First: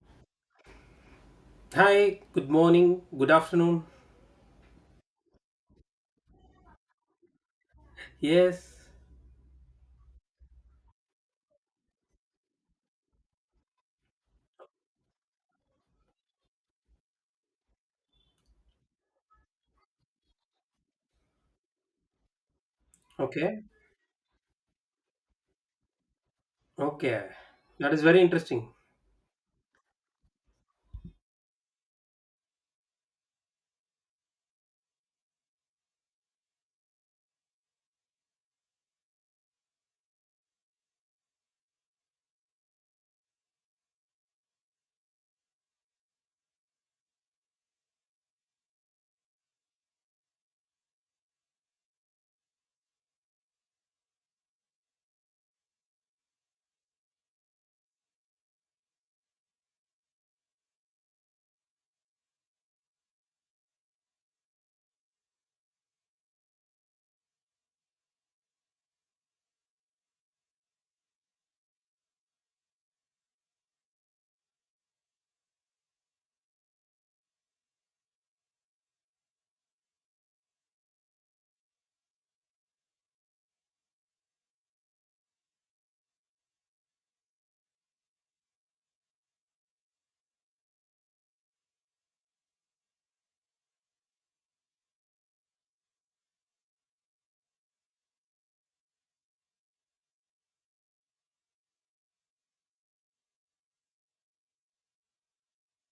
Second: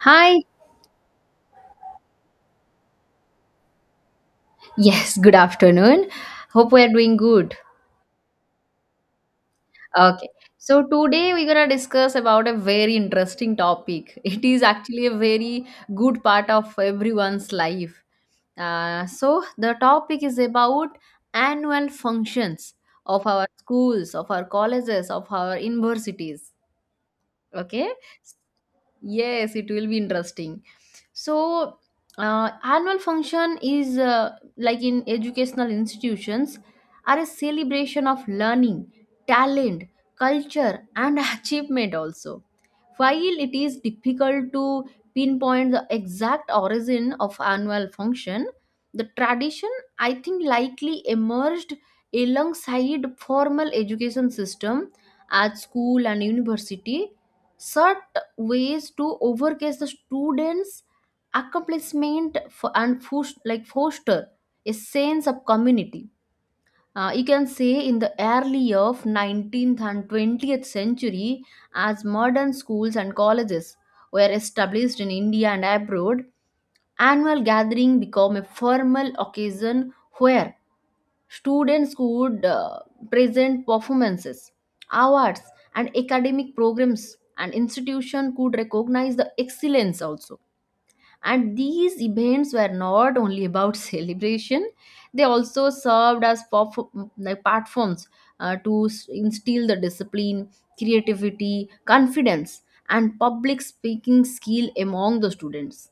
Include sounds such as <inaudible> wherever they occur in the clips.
Hi. Hi, good morning, good afternoon. <laughs> Yes, good afternoon. Hope we are doing good. Yes. Okay. So today we're going to discuss about a very interesting topic. <laughs> It is actually a very good part of everyone's life. So the topic is about annual functions of our Okay. schools, of our colleges, of our universities. Okay. Okay. That is very interesting. Yes, it will be interesting. so Annual function is like in educational institutions, are a celebration of learning, talent, culture, and <laughs> achievement also. While it is difficult to pinpoint the exact origin of annual function, the tradition, I think, likely emerged alongside formal education system at school and university, such ways to overcase the students accomplishment and foster a sense of community. You can say in the early of 19th and 20th century, as modern schools and colleges were established in India and abroad, annual gathering became a formal occasion where students could present performances, awards, and academic programs, and institution could recognize the excellence also. And these events were not only about <laughs> celebration, they also served as platforms to instill the discipline, creativity, confidence, and public speaking skill among the students.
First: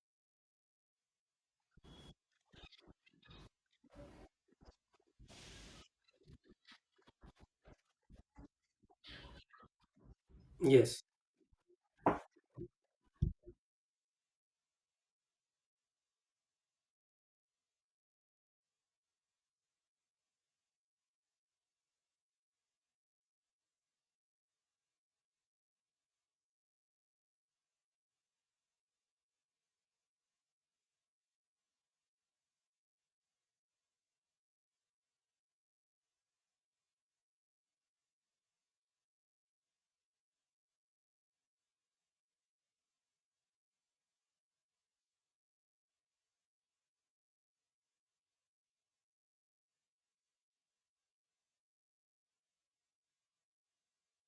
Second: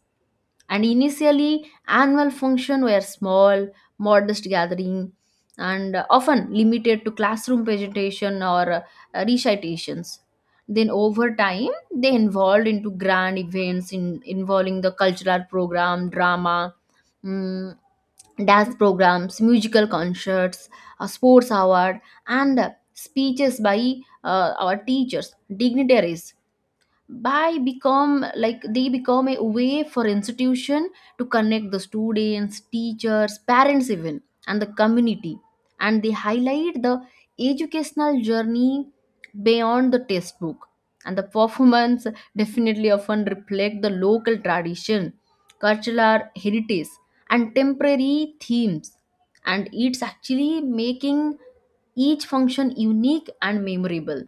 And initially annual functions were small modest gathering, and often limited to classroom presentation or recitations. Then Yes. over time they evolved into grand events, involving the cultural program, drama, mm, dance programs, musical concerts, a sports award, and speeches by our teachers, dignitaries. By become like They become a way for institution to connect the students, teachers, parents even, and the community. And they highlight the educational journey beyond the textbook. And the performance definitely often reflect the local tradition, cultural heritage, and temporary themes. And it's actually making each function unique and memorable.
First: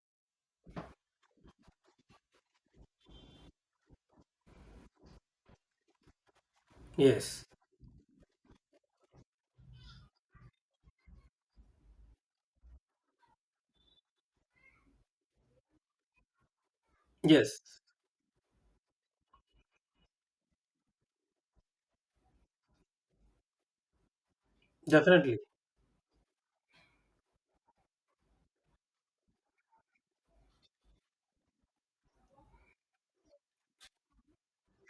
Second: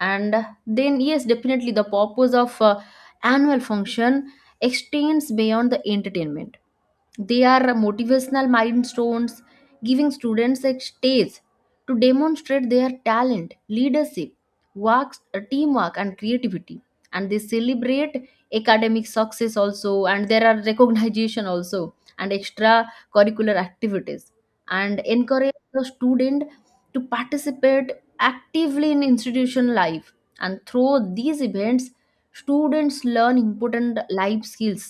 And then yes, definitely the purpose of annual function extends beyond the entertainment. They Yes. are motivational milestones, giving students a stage to demonstrate their talent, leadership works, teamwork and creativity. And they Yes. celebrate academic success also, and there are recognition also, and extra curricular activities, and Definitely. encourage the student to participate actively in institution life. And through these events, students learn important life skills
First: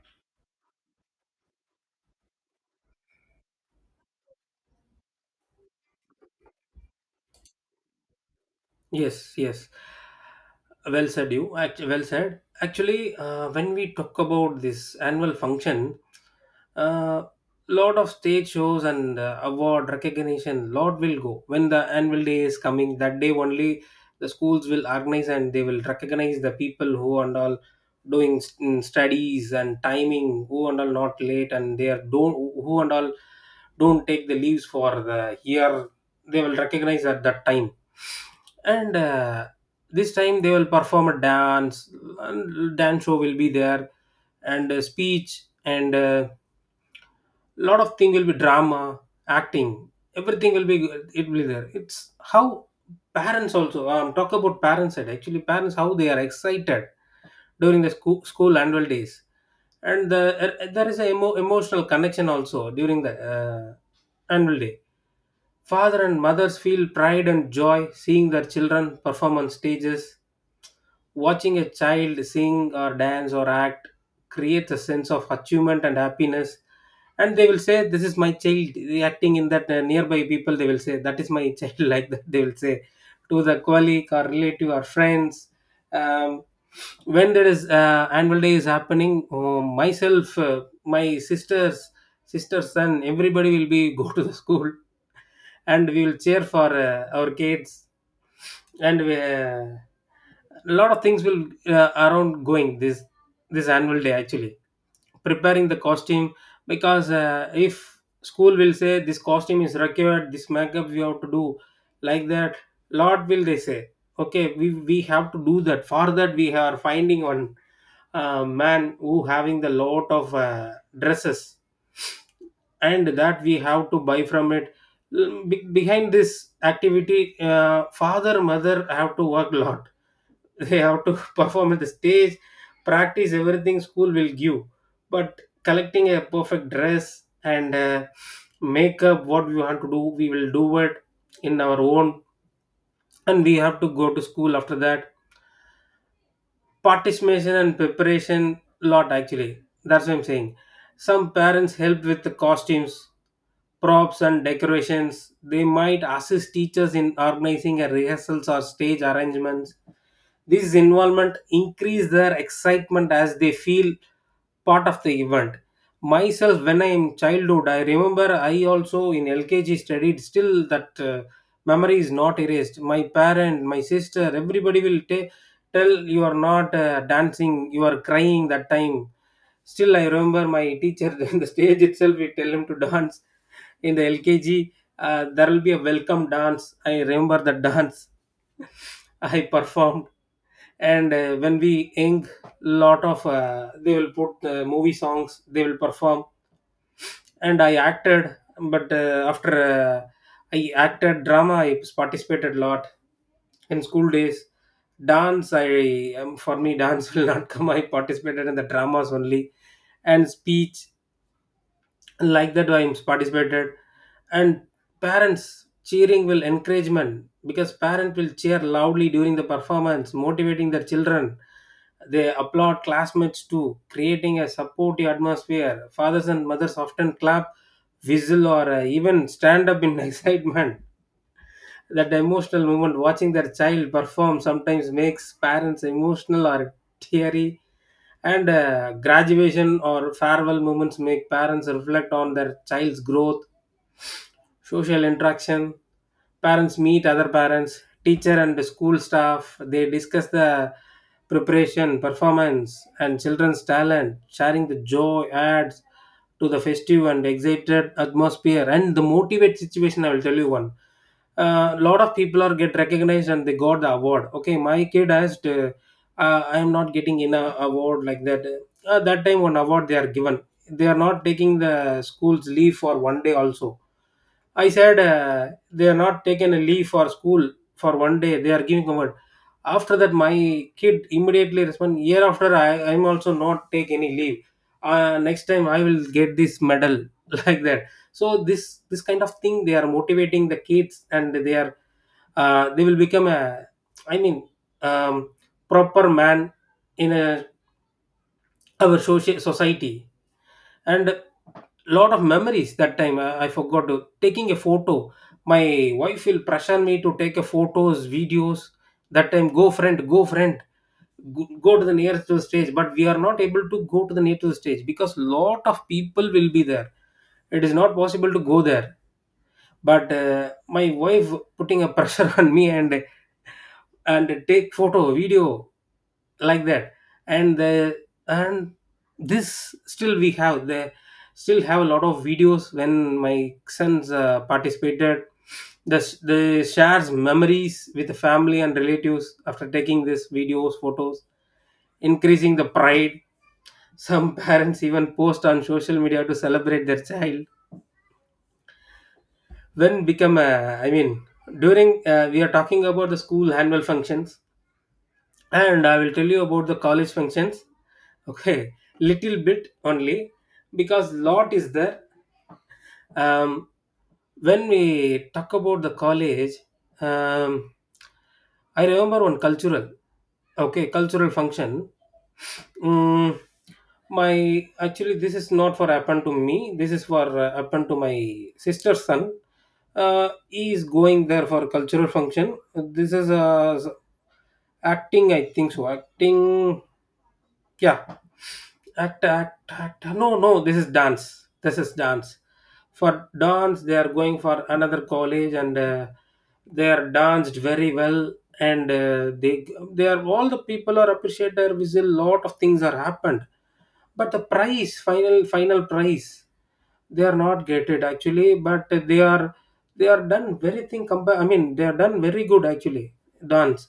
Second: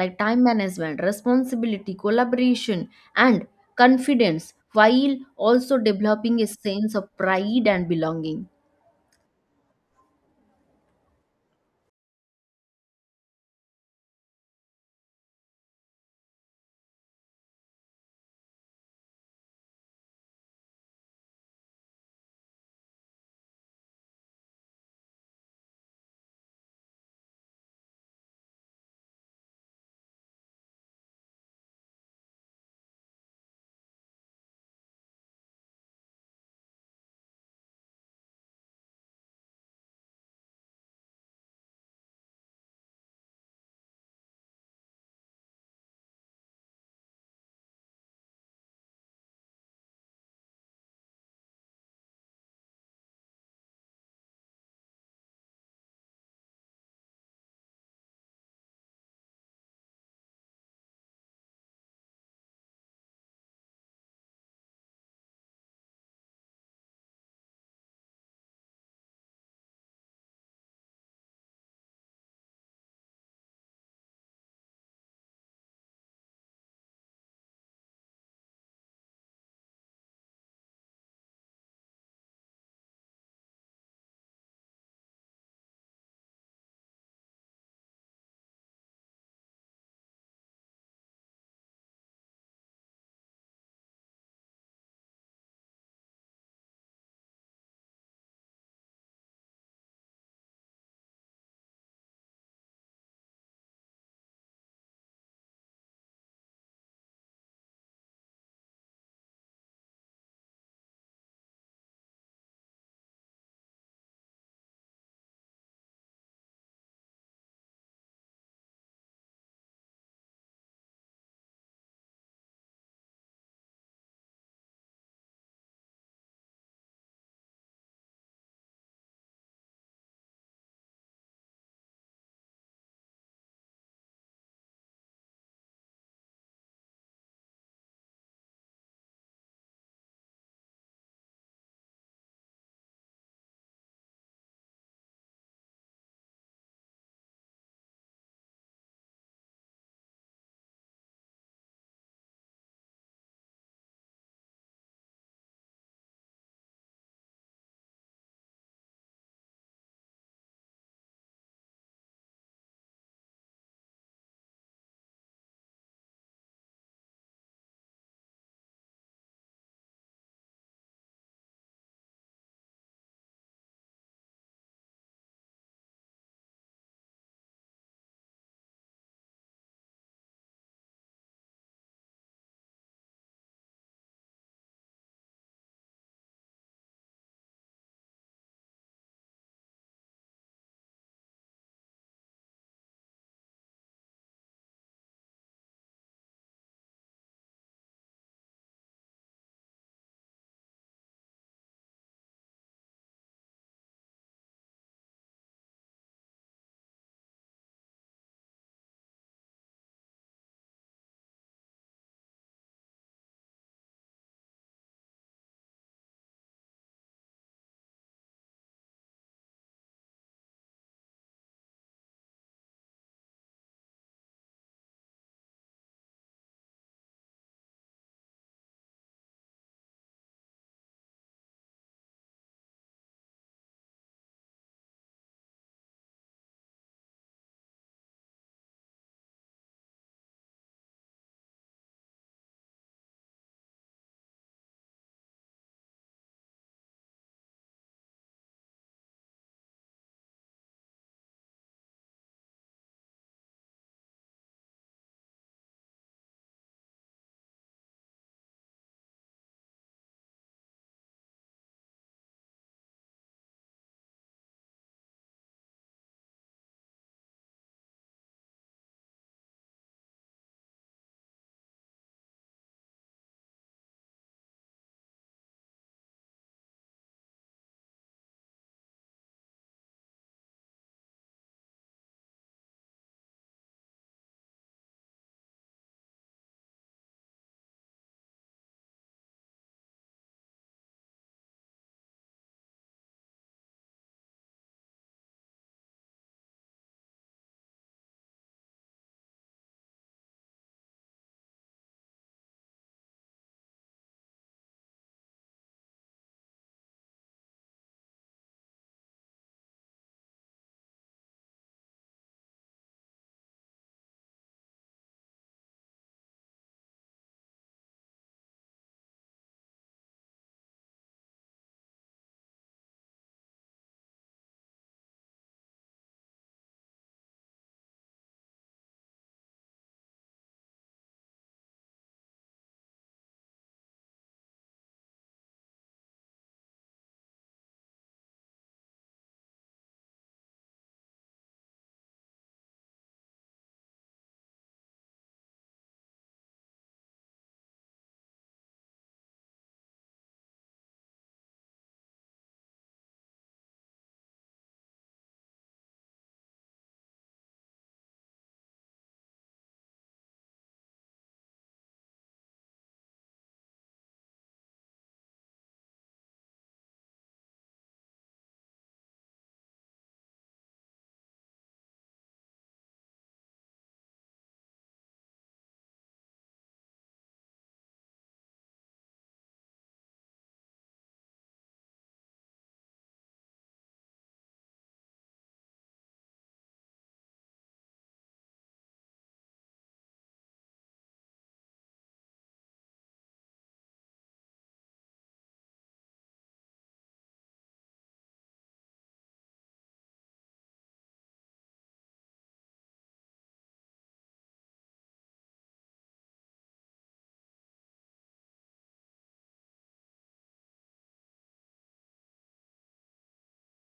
like time management, responsibility, collaboration, and confidence, while also developing a sense of pride and belonging. Yes, yes. Well said, you. Well said. Actually, when we talk about this annual function, uh, lot of stage shows and award recognition, lot will go when the annual day is coming. That day only, the schools will organize and they will recognize the people who and all doing studies and timing, who and all not late, and they are don't who and all don't take the leaves for the year. They will recognize at that time, and this time they will perform a dance, and dance show will be there, and a speech, and a lot of thing will be drama, acting, everything will be, it will be there. It's how parents also talk about parents side. Actually, parents, how they are excited during the school annual days, and there is a emotional connection also during the annual day. Father and mothers feel pride and joy seeing their children perform on stages. Watching a child sing or dance or act creates a sense of achievement and happiness. And they will say, "This is my child," acting in that, nearby people, they will say, "That is my child." <laughs> Like that, they will say to the colleague or relative or friends. Um, when there is annual day is happening, oh, myself, my sisters, sister's son, everybody will be <laughs> go to the school, and we will cheer for our kids. And a lot of things will around going this annual day actually, preparing the costume. Because if school will say this costume is required, this makeup we have to do, like that, lot will they say, okay, we have to do that. For that, we are finding one man who having the lot of dresses, and that we have to buy from it. Behind this activity, father mother have to work a lot. <laughs> They have to <laughs> perform at the stage, practice everything school will give. But collecting a perfect dress and makeup, what we want to do, we will do it in our own, and we have to go to school. After that, participation and preparation, lot actually, that's what I'm saying. Some parents helped with the costumes, props, and decorations. They might assist teachers in organizing a rehearsals or stage arrangements. This involvement increase their excitement as they feel part of the event. Myself, when I am childhood, I remember I also in LKG studied. Still, that memory is not erased. My parent, my sister, everybody will tell, "You are not dancing, you are crying that time." Still, I remember my teacher <laughs> in the stage itself. We tell him to dance in the LKG. There will be a welcome dance. I remember the dance <laughs> I performed. And when we ink lot of they will put movie songs, they will perform, and I acted. But after I acted drama, I participated a lot in school days. Dance, I, for me, dance <laughs> will not come. I participated in the dramas only, and speech, like that, I participated. And parents cheering will encouragement, because parent will cheer loudly during the performance, motivating their children. They applaud classmates too, creating a supportive atmosphere. Fathers and mothers often clap, whistle, or even stand up in <laughs> excitement. That emotional moment, watching their child perform, sometimes makes parents emotional or teary. And graduation or farewell moments make parents reflect on their child's growth. Social interaction, parents meet other parents, teacher, and school staff. They discuss the preparation, performance, and children's talent. Sharing the joy adds to the festive and excited atmosphere. And the motivate situation, I will tell you one. A lot of people are get recognized and they got the award. Okay, my kid asked, "I am not getting in a award," like that. That time one award they are given. They are not taking the school's leave for one day also. I said, "They are not taking a leave for school for one day. They are giving a..." After that, my kid immediately respond, "Year after, I'm also not take any leave. Next time I will get this medal," <laughs> like that. So this kind of thing they are motivating the kids. And they are, they will become a, I mean, um, proper man in a, our social society. And lot of memories that time, I forgot to taking a photo. My wife will pressure me to take a photos, videos. That time, "Go, friend, go, friend, go, go to the nearest to the stage." But we are not able to go to the nearest to the stage because lot of people will be there. It is not possible to go there. But my wife putting a pressure <laughs> on me, and take photo video, like that. And the, and this still we have the, still have a lot of videos when my sons participated. The shares memories with the family and relatives after taking these videos, photos, increasing the pride. Some <laughs> parents even post on social media to celebrate their child. Then become a, I mean, during we are talking about the school annual functions. And I will tell you about the college functions. Okay, little bit only, because lot is there. um, when we talk about the college, um, I remember one cultural, okay, cultural function. Mm, my Actually, this is not for happened to me. This is for happened to my sister's son. He is going there for cultural function. This is acting, I think so. Acting, yeah, act, act, act. No, no, this is dance. This is dance. For dance, they are going for another college. And they are danced very well. And they are, all the people are appreciated. There is a lot of things are happened. But the price, final price, they are not gated actually. But they are done very thing compare, I mean, they are done very good actually, dance,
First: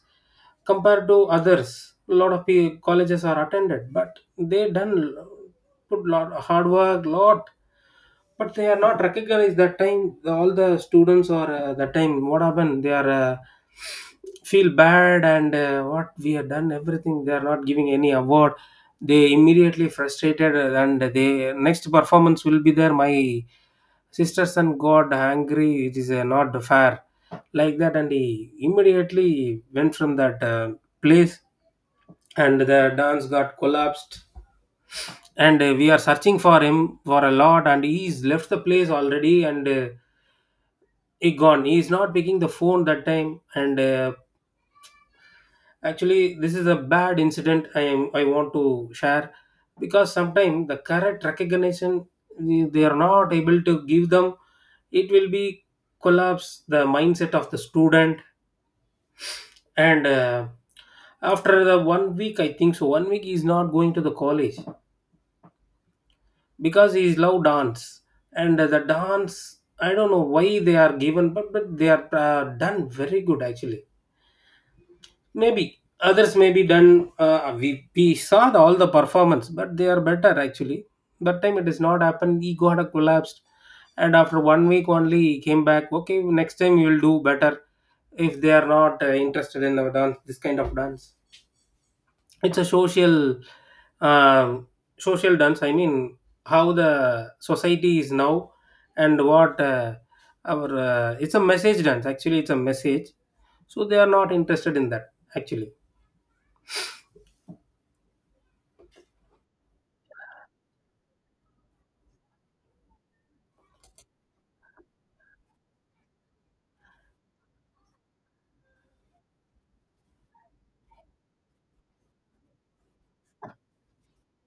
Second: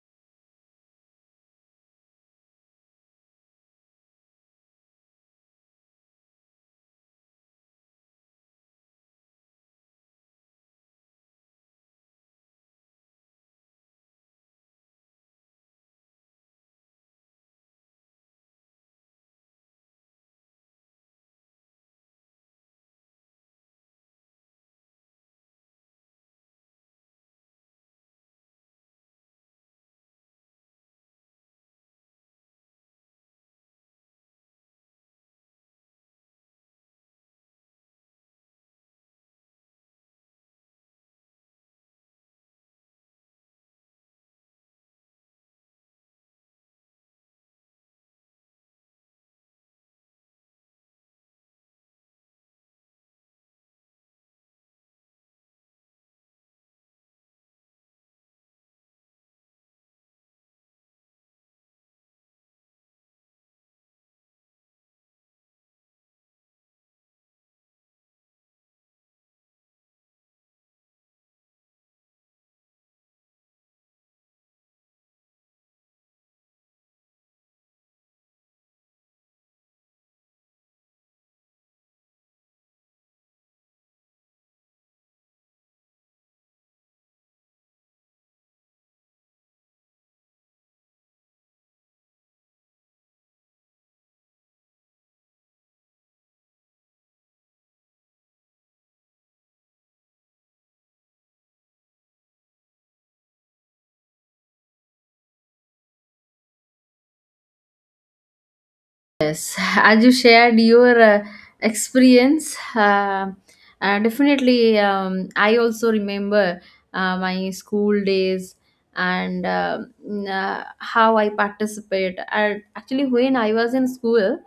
compared to others. A lot of colleges are attended, but they done, put lot hard work, lot. But they are not recognized that time. All the students, or that time what happened, they are feel bad. And what we have done, everything, they are not giving any award. They immediately frustrated, and they next performance will be there. My sister's son got angry. "It is not fair," like that, and he immediately went from that place. And the dance got collapsed. And we are searching for him for a lot, and he's left the place already. And he gone. He is not picking the phone that time. And actually, this is a bad incident. I want to share, because sometimes the correct recognition they are not able to give them, it will be collapse the mindset of the student. And after the one week, I think so, one week he is not going to the college, because he is love dance. And the dance, I don't know why they are given. But they are done very good actually. Maybe others may be done. We saw all the performance, but they are better actually. That time it is not happened. Ego had a collapsed, and after one week only he came back. "Okay, next time you will do better." If they are not interested in the dance, this kind of dance, it's a um, social dance. I mean, how the society is now, and what our it's a message dance. Actually, it's a message. So they are not interested in that actually. Yes, <laughs> as you shared your experience, definitely I also remember my school days and how I participate. And actually, when I was in school,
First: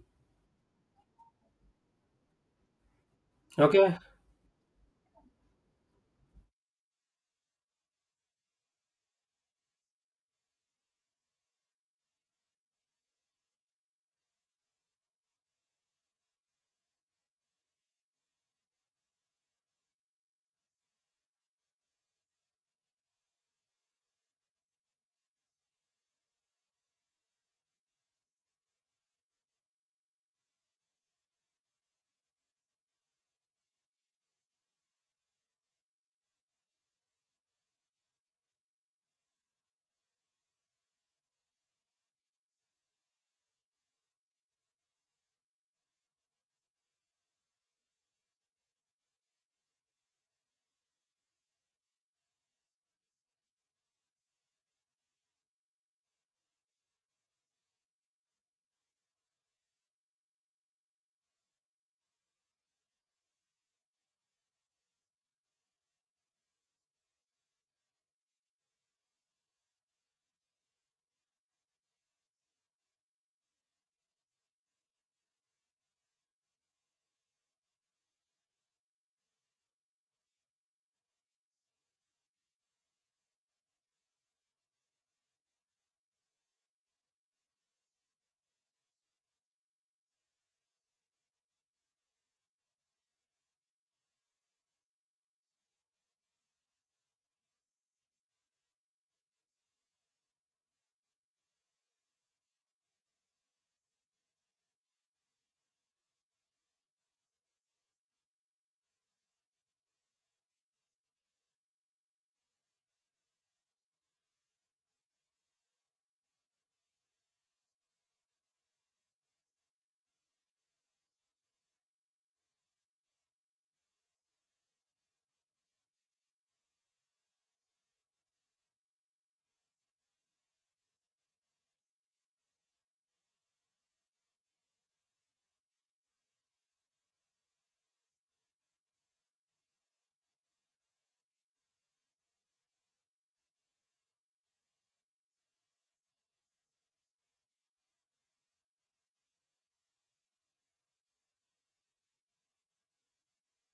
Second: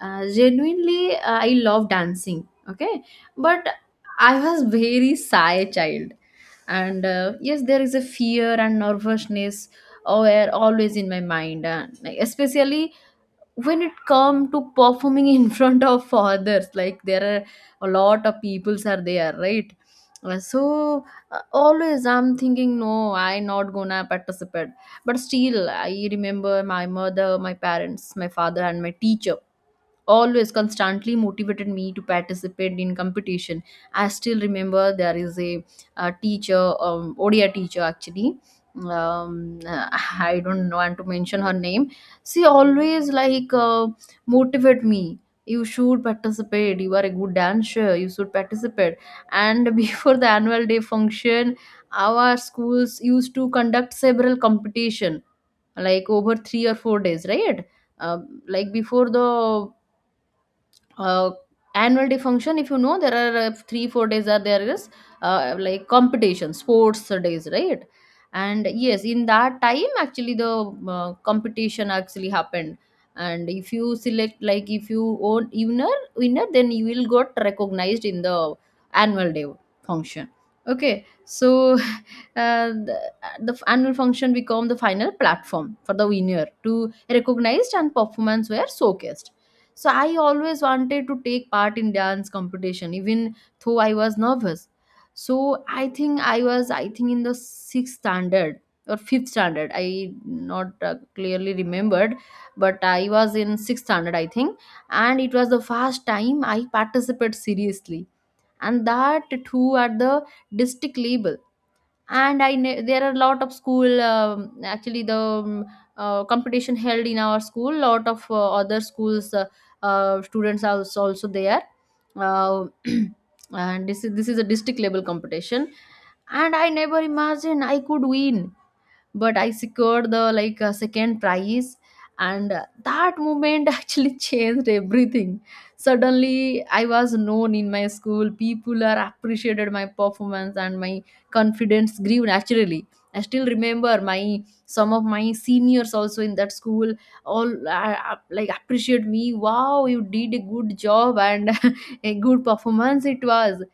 genuinely I love dancing. Okay, but Okay. I was very shy child, and yes, there is a fear and nervousness, oh, are always in my mind, especially when it come to performing in <laughs> front of others, like there are a lot of peoples are there, right? Uh, so Always I'm thinking, no, I not gonna participate. But still I remember my mother, my parents, my father and my teacher always constantly motivated me to participate in competition. I still remember there is a teacher, odia teacher actually, um, I don't want to mention her name. She always like motivate me, you should participate, you are a good dancer, you should participate. And <laughs> before the annual day function, our schools used to conduct several competition, like over 3 or 4 days, right? Um like before the uh, annual day function, if you know there are 3 4 days are there, is like competition, sports days, right? And yes, in that time actually the competition actually happened. And if you select, like if you own winner winner, then you will got recognized in the annual day function. Okay, so <laughs> uh, the, the annual function become the final platform for the winner to recognized and performance were showcased. So I always wanted to take part in dance competition, even though I was nervous. So I think I was, I think in the sixth standard or fifth standard. I not clearly remembered, but I was in sixth standard, I think, and it was the first time I participated seriously, and that too at the district level. And there are a lot of school, actually the competition held in our school. Lot of other schools students are also, also there. Uh, <clears throat> and this is a district level competition, and I never imagined I could win, but I secured the like second prize, and that moment <laughs> actually changed everything. Suddenly, I was known in my school. People are appreciated my performance, and my confidence grew naturally. I still remember my some of my seniors also in that school all appreciate me. Wow, you did a good job and <laughs> a good performance it was.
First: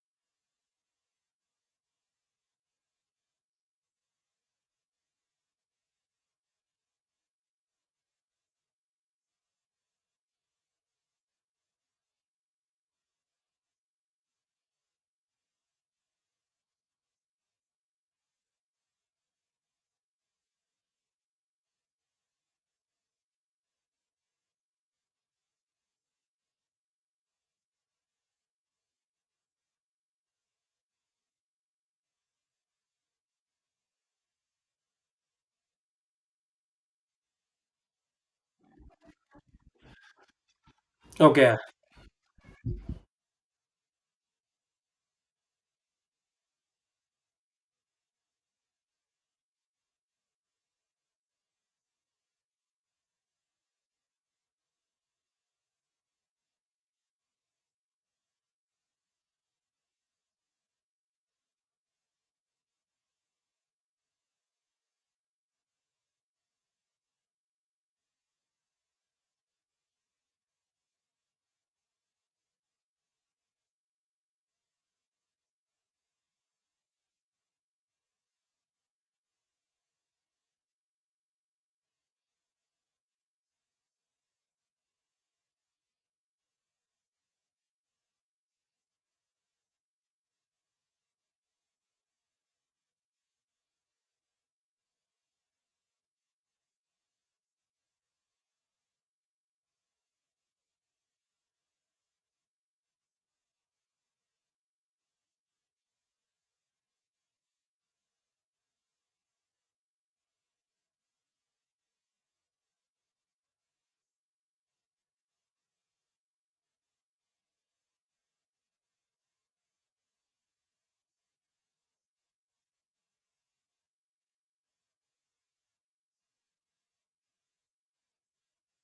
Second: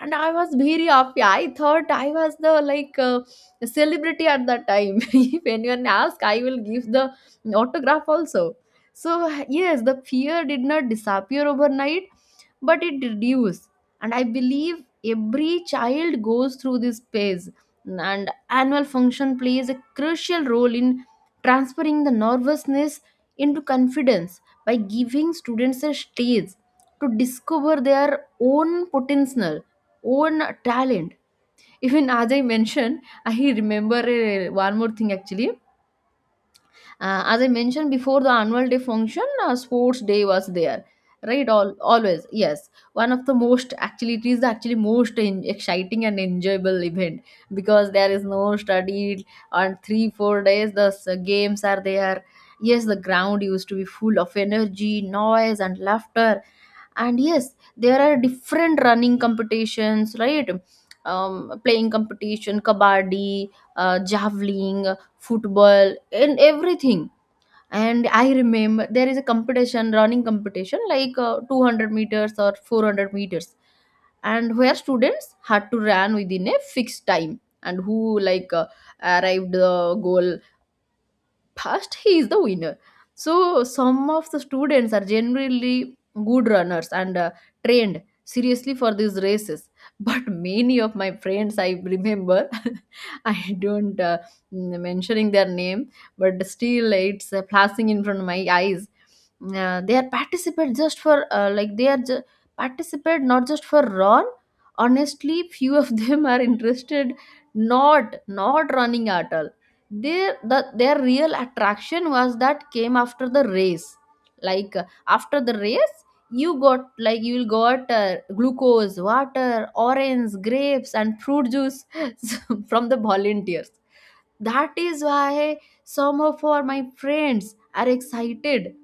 And I was very happy. I thought I was the like celebrity at that time. <laughs> If anyone asks, I will give the autograph also. So yes, the fear did not disappear overnight, but it reduced. And I believe every child goes through this phase. And annual function plays a crucial role in transferring the nervousness into confidence by giving students a stage to discover their own potential, own talent. Even as I mentioned, I remember one more thing actually. As I mentioned before, the annual day function, sports day was there, right? Okay. All always yes. One of the most actually, it is the actually most exciting and enjoyable event, because there is no study on 3 4 days. The games are there. Yes, the ground used to be full of energy, noise, and laughter. And yes, there are different running competitions, right? Playing competition, kabaddi, javelin, football, and everything. And I remember there is a competition, running competition like 200 meters or 400 meters, and where students had to run within a fixed time, and who like arrived the goal past, he is the winner. So some of the students are generally good runners and trained seriously for these races, <laughs> but many of my friends I remember, <laughs> I don't mentioning their name, but still it's flashing in front of my eyes. They are participate just for, like participate not just for run. Honestly few of them are interested, not not running at all. Their real attraction was that came after the race. Like after the race, you got, like you'll got glucose water, orange, grapes and fruit juice <laughs> from the volunteers. That is why some of our my friends are excited,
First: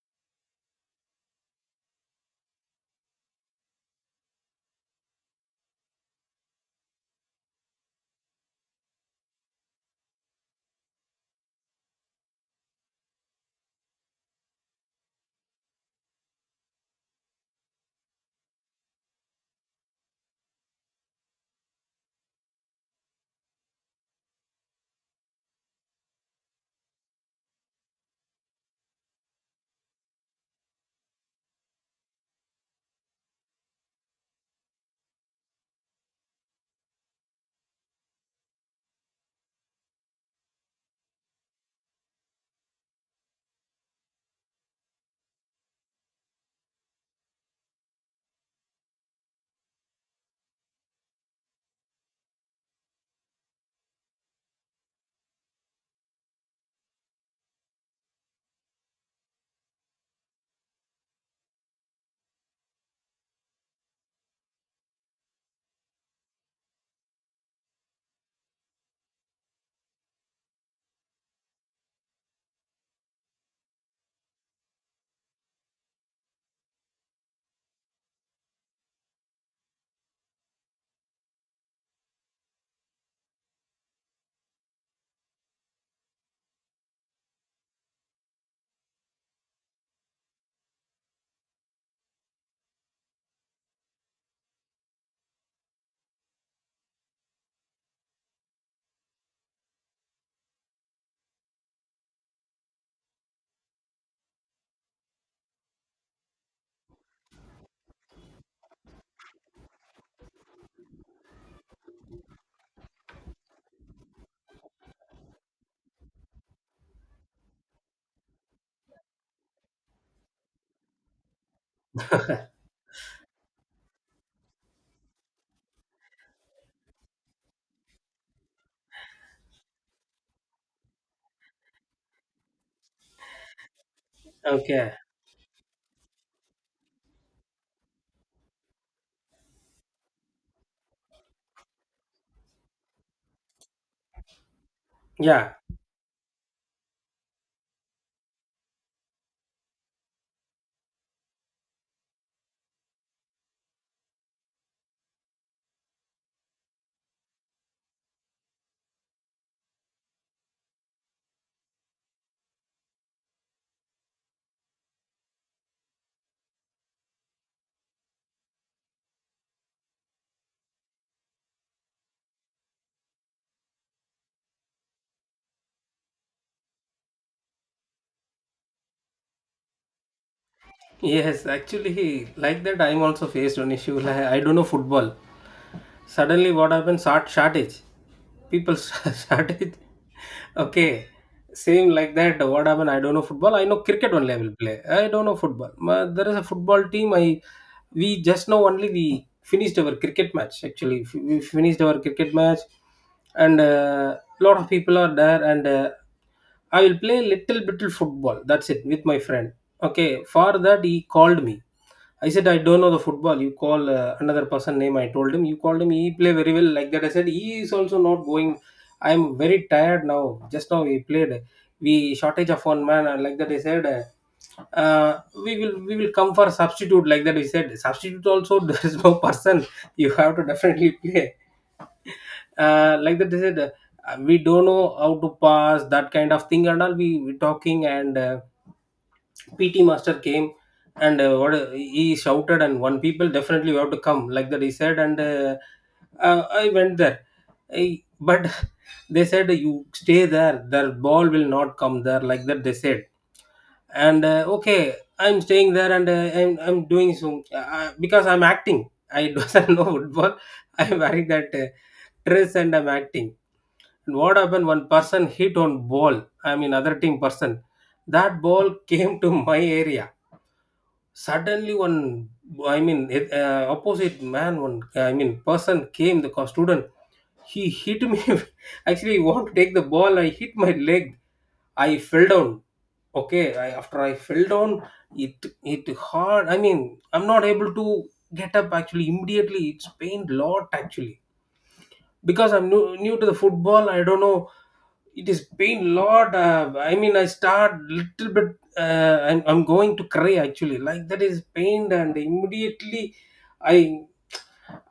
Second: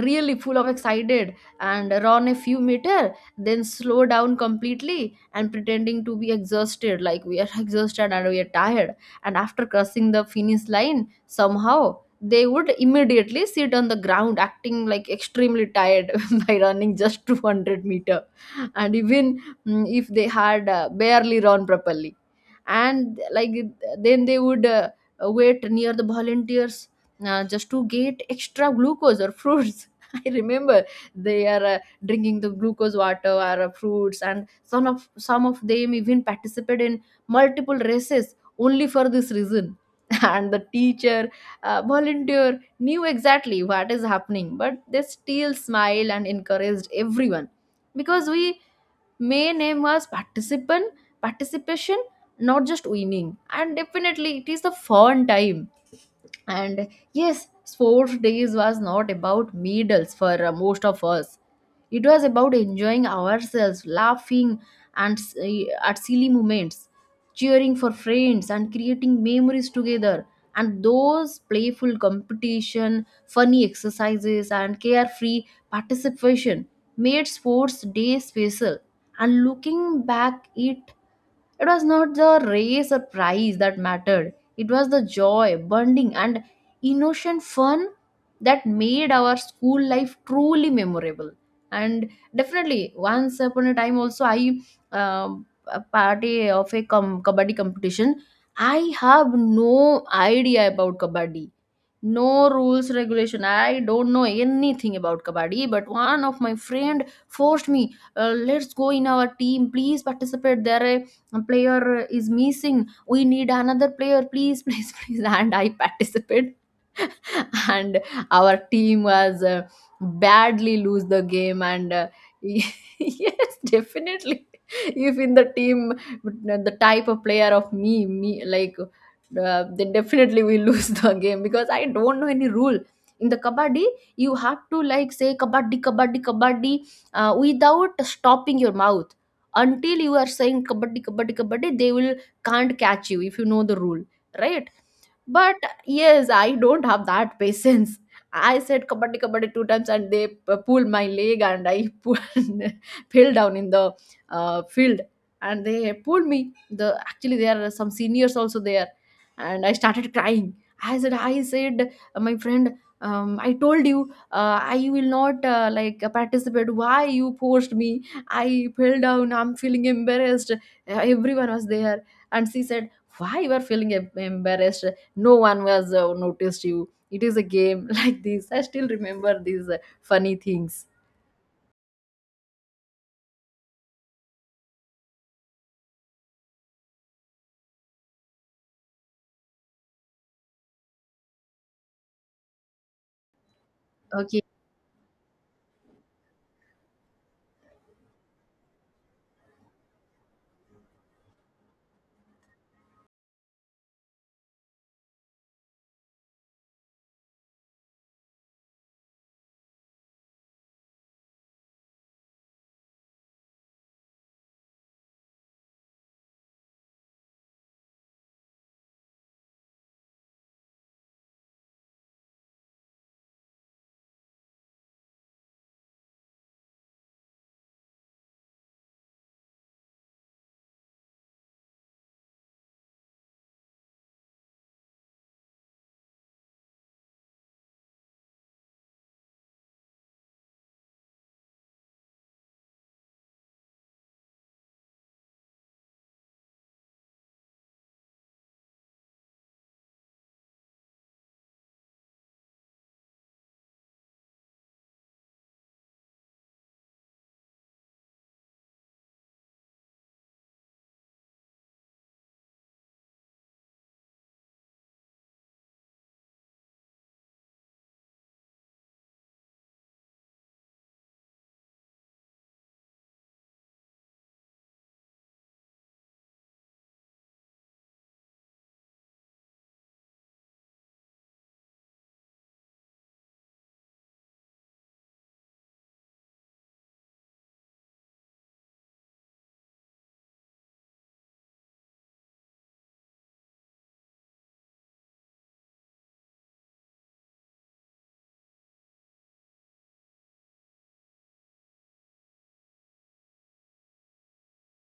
really full of excited, and run a few meter then slow down completely and pretending to be exhausted, like we are <laughs> exhausted and we are tired. And after crossing the finish line, somehow they would immediately sit on the ground, acting like extremely tired <laughs> by running just 200 meter. And even if they had barely run properly, and like then they would wait near the volunteers just to get extra glucose or fruits. <laughs> I remember they are drinking the glucose water or fruits. And some of them even participated in multiple races only for this reason. <laughs> And the teacher volunteer knew exactly what is happening, but they still smiled and encouraged everyone, because we may name as participant, participation, not just winning. And definitely it is the fun time. And yes, sports days was not about medals for most of us. It was about enjoying ourselves, laughing and at silly moments, cheering for friends and creating memories together. And those playful competition, funny exercises and carefree participation made sports day special. And looking back, it was not the race or prize that mattered. It was the joy, bonding, and innocent fun that made our school life truly memorable. And definitely, once upon a time, also I a party of a kabaddi competition. I have no idea about kabaddi, no rules, regulation. I don't know anything about kabaddi, but one of my friend forced me. Let's go in our team, please participate. There a player is missing. We need another player, please, please, <laughs> please. And I participated. <laughs> And our team was badly lose the game. And <laughs> <laughs> yes, definitely, if in the team the type of player of me, me, like then definitely we <laughs> lose the game, because I don't know any rule. In the kabaddi, you have to Okay. like say kabaddi, kabaddi, kabaddi without stopping your mouth. Until you are saying kabaddi, kabaddi, kabaddi, they will can't catch you if you know the rule, right? Yeah. But yes, I don't have that <laughs> patience. I said kabaddi, kabaddi two times, and they pulled my leg, and I <laughs> pulled, fell down in the field, and they pulled me. The Actually there are some seniors also there, and I started crying. I said my friend, I told you I will not participate, why you forced me. I fell down, I'm feeling embarrassed. Everyone was there, and she said, why you are feeling embarrassed, no one was noticed you, it is a game. <laughs> Like this I still remember these funny things. Yes, actually, like that, I'm also faced an issue. Like, I don't know football. Suddenly what happened, shortage, people <laughs> shortage, okay. Same like that, what happened, I don't know football, I know cricket only, I Okay. will play, I don't know football. There is a football team. I We just now only we finished our cricket match. Actually, we finished our cricket match. And lot of people are there. And I will play little bit football, that's it, with my friend. Okay, for that he called me. I said, "I don't know the football. You call another person name." I told him, "You called him. He play very well," like that. I said, "He is also not going. I am very tired now. Just now we played. We shortage of one man," and like that. I said "Uh, we will come for substitute like that." He said substitute also <laughs> there is no person. You have to definitely play like that. They said we don't know how to pass that kind of thing and all. We talking and. PT master came and what he shouted and one people definitely you have to come like that he said and I went there. But <laughs> they said you stay there. The ball will not come there like that they said. And okay, I'm staying there and I'm doing so because I'm acting. I <laughs> doesn't know football. I'm wearing that dress and I'm acting. And what happened? One person hit on ball. I mean, other team person. That ball <laughs> came to my area suddenly one, opposite man, one, person came, the student. He hit me. <laughs> Actually he want to take the ball, I hit my leg. I fell down. Okay, after I fell down, it hard. I mean, I'm not able to get up actually. Immediately it's pained lot actually because I'm new to the football, I don't know. It is pain lot. I mean I start little bit I'm going to cry actually, like that is pained, and immediately I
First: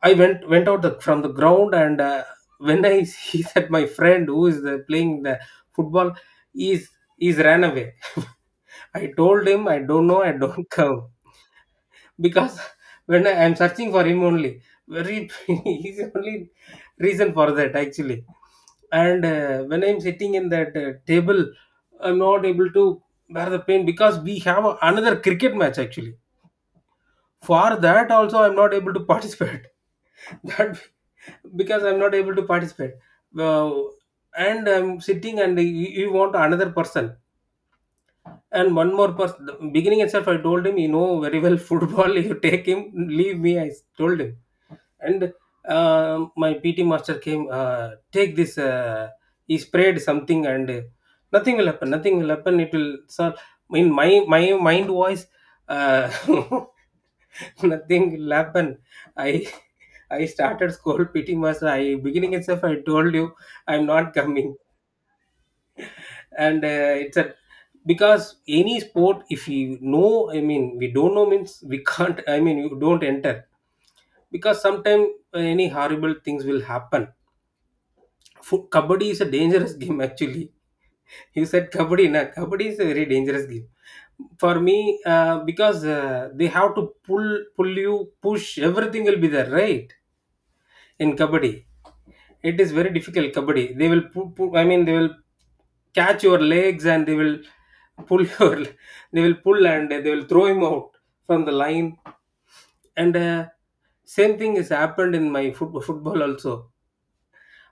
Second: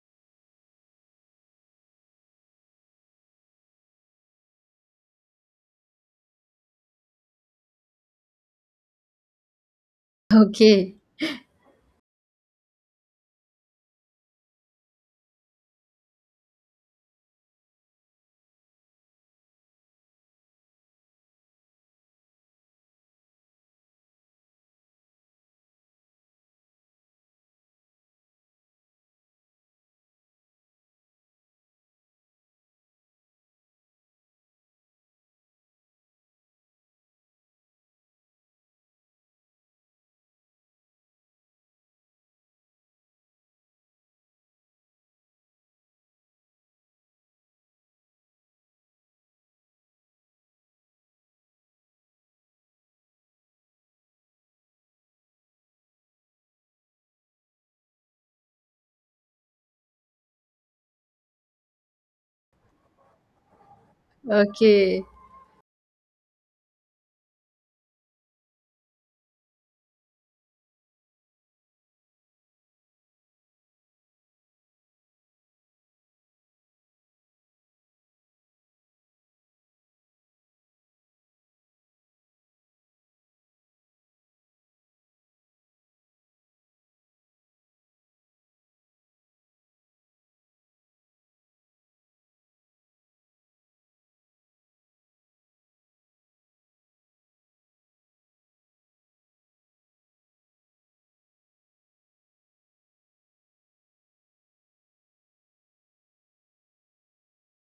went out from the ground, and when I <laughs> see that my friend who is playing the football is ran away. <laughs> I told him I don't know, I don't <laughs> Okay. come, because <laughs> when I am searching for him only, very <laughs> he's the only reason for that actually. And when I'm sitting in that table, I'm not able to bear the pain because we have another cricket match actually. For that also, I'm not able to participate. <laughs> That because I'm not able to participate. Well, and I'm sitting and you want another person and one more person. Beginning itself, I told him, you know very well football. <laughs> You take him, leave me. I told him, and my PT master came. Take this. He sprayed something, and nothing will happen. Nothing will happen. It will. Sir, in my mind voice, uh, <laughs> nothing will happen. I I started school PT master. I beginning itself, I told you, I'm not coming, Okay. and it's a, because any sport, if you know, I mean, we don't know means we <laughs> can't. I mean, you don't enter because sometimes any horrible things will happen. Kabaddi is a dangerous <laughs> game actually. You said kabaddi na, kabaddi is a very dangerous game for me because they have to pull you, push, everything will be there, right? In kabaddi it is very difficult. Kabaddi, they will I mean, they will catch your legs and they will pull <laughs> your. They will pull and they will throw him out from the line. And same thing has happened in my football also.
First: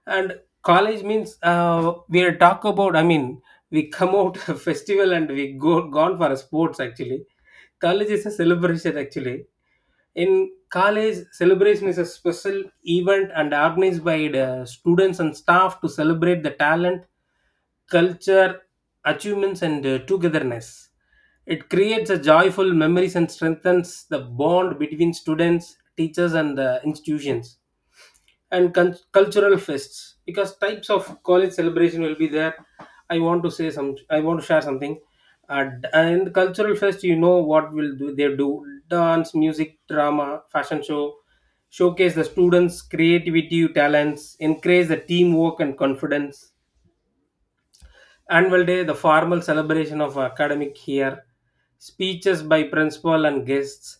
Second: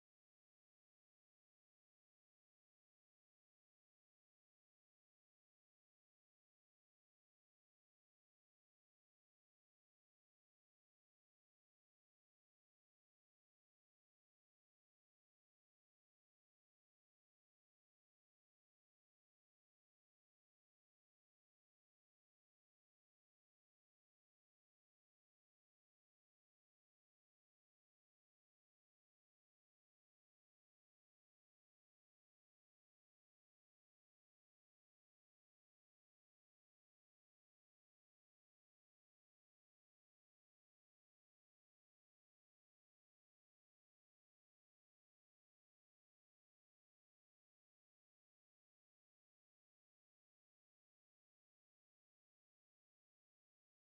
And college means we are talk about. I mean, we come out <laughs> a festival and we go gone for a sports actually. College is a celebration actually. In college, celebration is a special event and organized by the students and staff to celebrate the talent, culture, achievements, and togetherness. It creates a joyful memories and strengthens the bond between students, teachers, and the institutions, and cultural fests, because types of college celebration will be there. I want to say some, I want to share something. And cultural fest, you know what will do, they do dance, music, drama, fashion show, showcase the students creativity talents, encourage the teamwork and confidence. Annual day, the formal celebration of academic year, speeches by principal and guests,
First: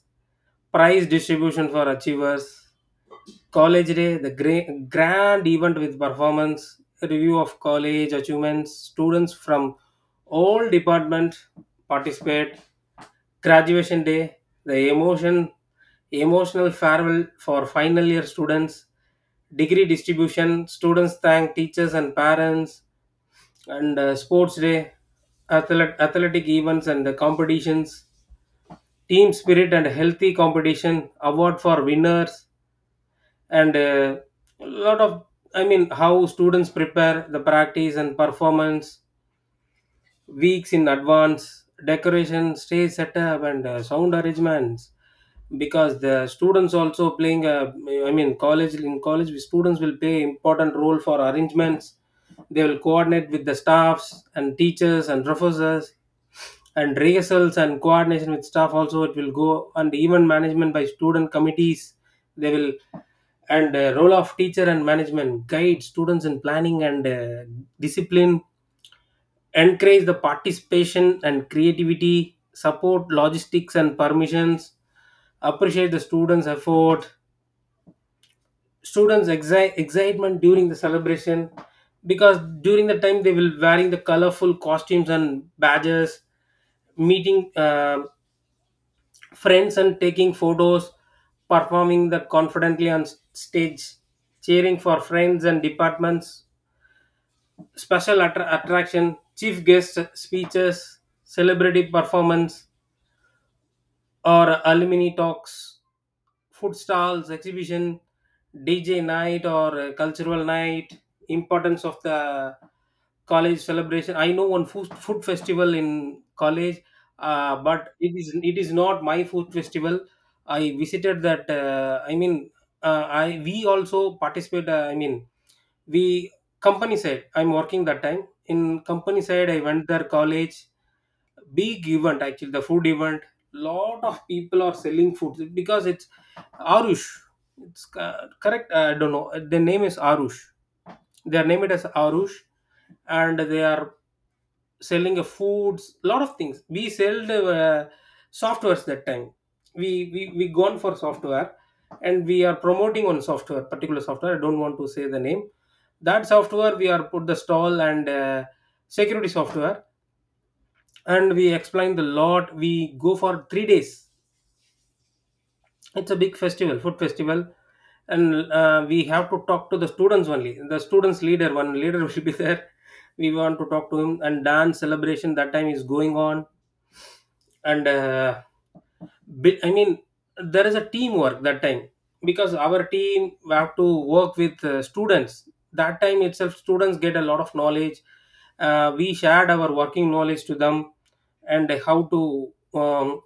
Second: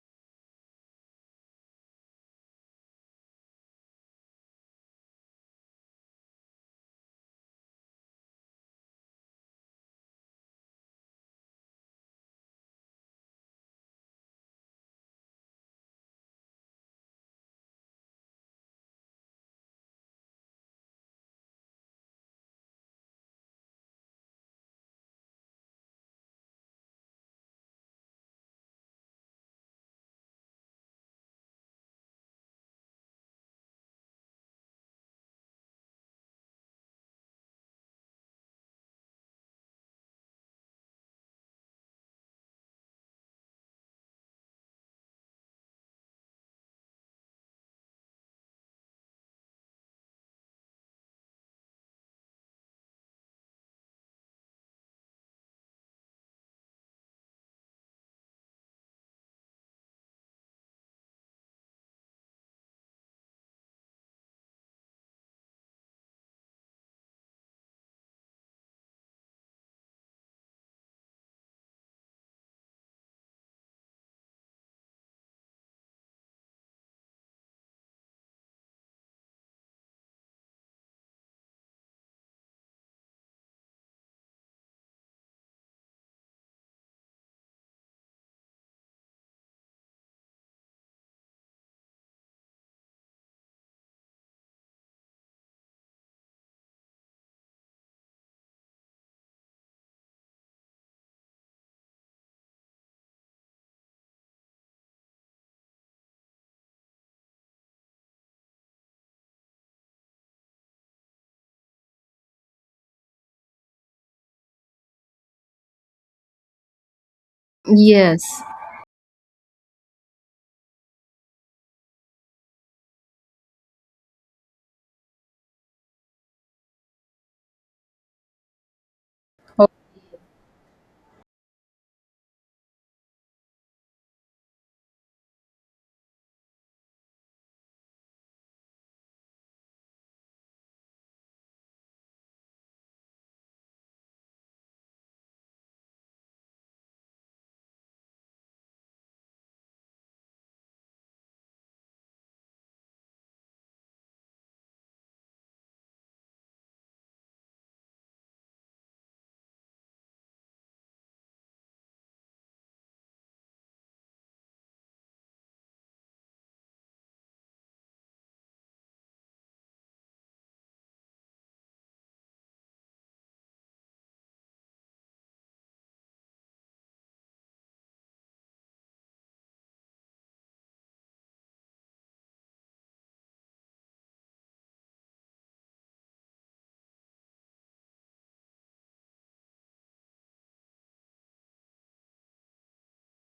prize distribution for achievers. College day, the grand event with performance review of college achievements, students from all department participate. Graduation day, the emotional farewell for final year students, degree distribution, students thank teachers and parents. And sports day, athletic events and the competitions, team spirit and healthy competition, award for winners. And a lot of, I mean, how students prepare, the practice and performance, weeks in advance, decoration, stage setup, and sound arrangements, because the students also playing a, I mean, college in college we students will play important role for arrangements. They will coordinate with the staffs and teachers and professors, and rehearsals and coordination with staff also it will go, and even management by student committees, they will. And role of teacher and management, guide students in planning and discipline, encourage the participation and creativity, support logistics and permissions, appreciate the students' effort, students' excitement during the celebration, because during the time they will wearing the colorful costumes and badges, meeting friends and taking photos, performing that confidently on stage, cheering for friends and departments, special attraction, chief guest speeches, celebrity performance or alumni talks, food stalls, exhibition, DJ night or cultural night, importance of the college celebration. I know one food festival in college, but it is Yes. it is not my food festival. I visited that. I mean, I we also participate. I mean, we company side. I'm working that time in company side. I Oh, went there college, big event actually, the food event. Lot of people are selling food because it's arush. It's correct. I don't know the name is arush. They are named it as arush, and they are selling a foods, lot of things. We sell the softwares that time. We gone for software and we are promoting on software, particular software, I don't want to say the name. That software, we are put the stall, and security software, and we explain the lot. We go for 3 days. It's a big festival, food festival. And we have to talk to the students only, the students leader, one leader <laughs> will be there. We want to talk to him, and dance celebration that time is going on. And I mean, there is a teamwork that time, because our team we have to work with students. That time itself students get a lot of knowledge. We shared our working knowledge to them, and how to,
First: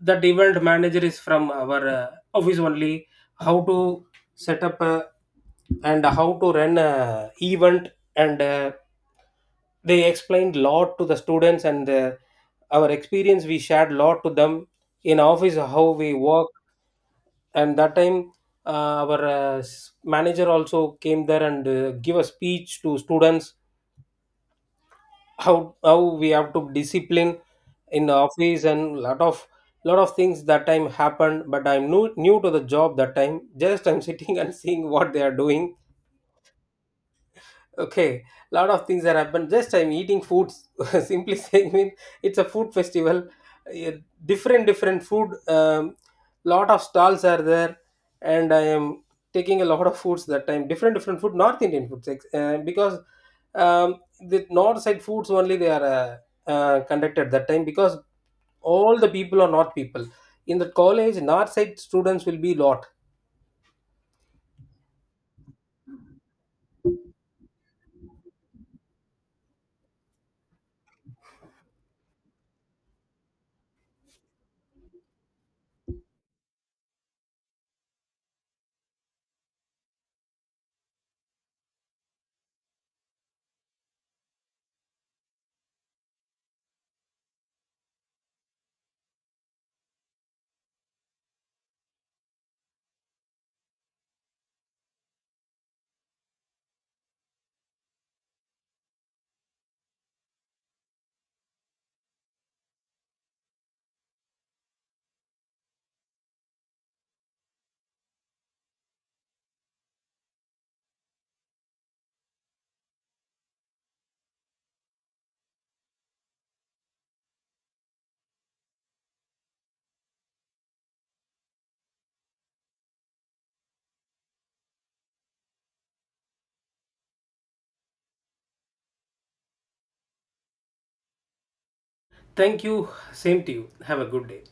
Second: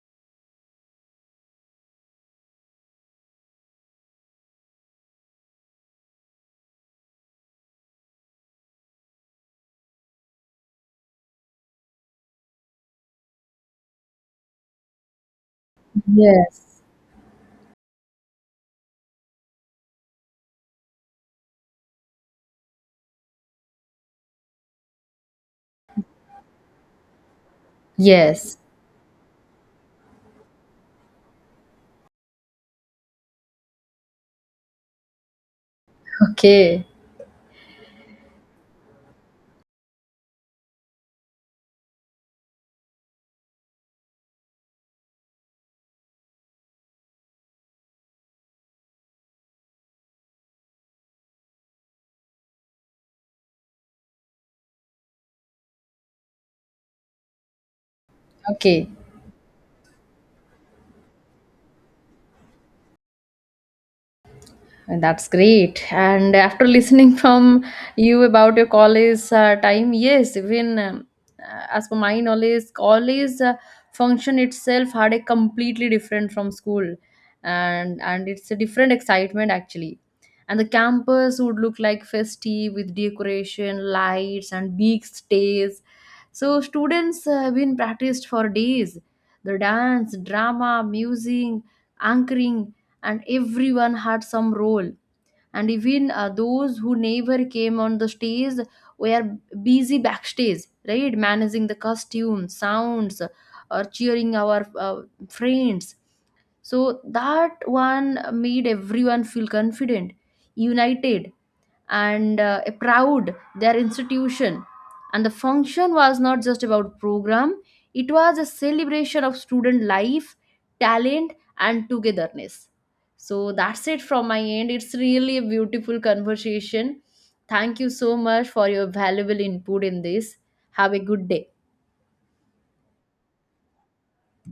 that event manager is from our office only, how to set up a, and how to run a event. And they explained lot to the students, and our experience we shared lot to them, in office how we work. yes. And that time, our manager also came there and give a speech to students, how we have to discipline in the Yes. office, and lot of things that time happened. But I'm new to the job that time, just I'm sitting <laughs> and seeing what they are doing. Okay. Okay, lot of things are happened. Just I'm eating foods. <laughs> Simply saying, mean it's a food festival. Yeah, different different food. Lot of stalls are there, and I am taking a lot of foods that time. Different different food, North Indian foods, because the north side foods only they are conducted that time, because Okay. all the people are north people. In the college, north side students will be lot. That's great. And after listening from you about your college time, yes, even as per my knowledge, college function itself had a completely different from school, and it's a different excitement actually. And the campus would look like festive with decoration, lights, and big stage. So students have been practiced for days. The dance, drama, music, anchoring, and everyone had some role. And even those who never came on the stage were busy backstage, right? Managing the costumes, sounds, or cheering our friends. So that one made everyone feel confident, united, and proud their institution. And the function was not just about program; it was a celebration of student life, talent, and togetherness. So that's it from my end. It's really a beautiful conversation. Thank you so much for your valuable input in this. Have a good day. Thank you. Same to you. Have a good day.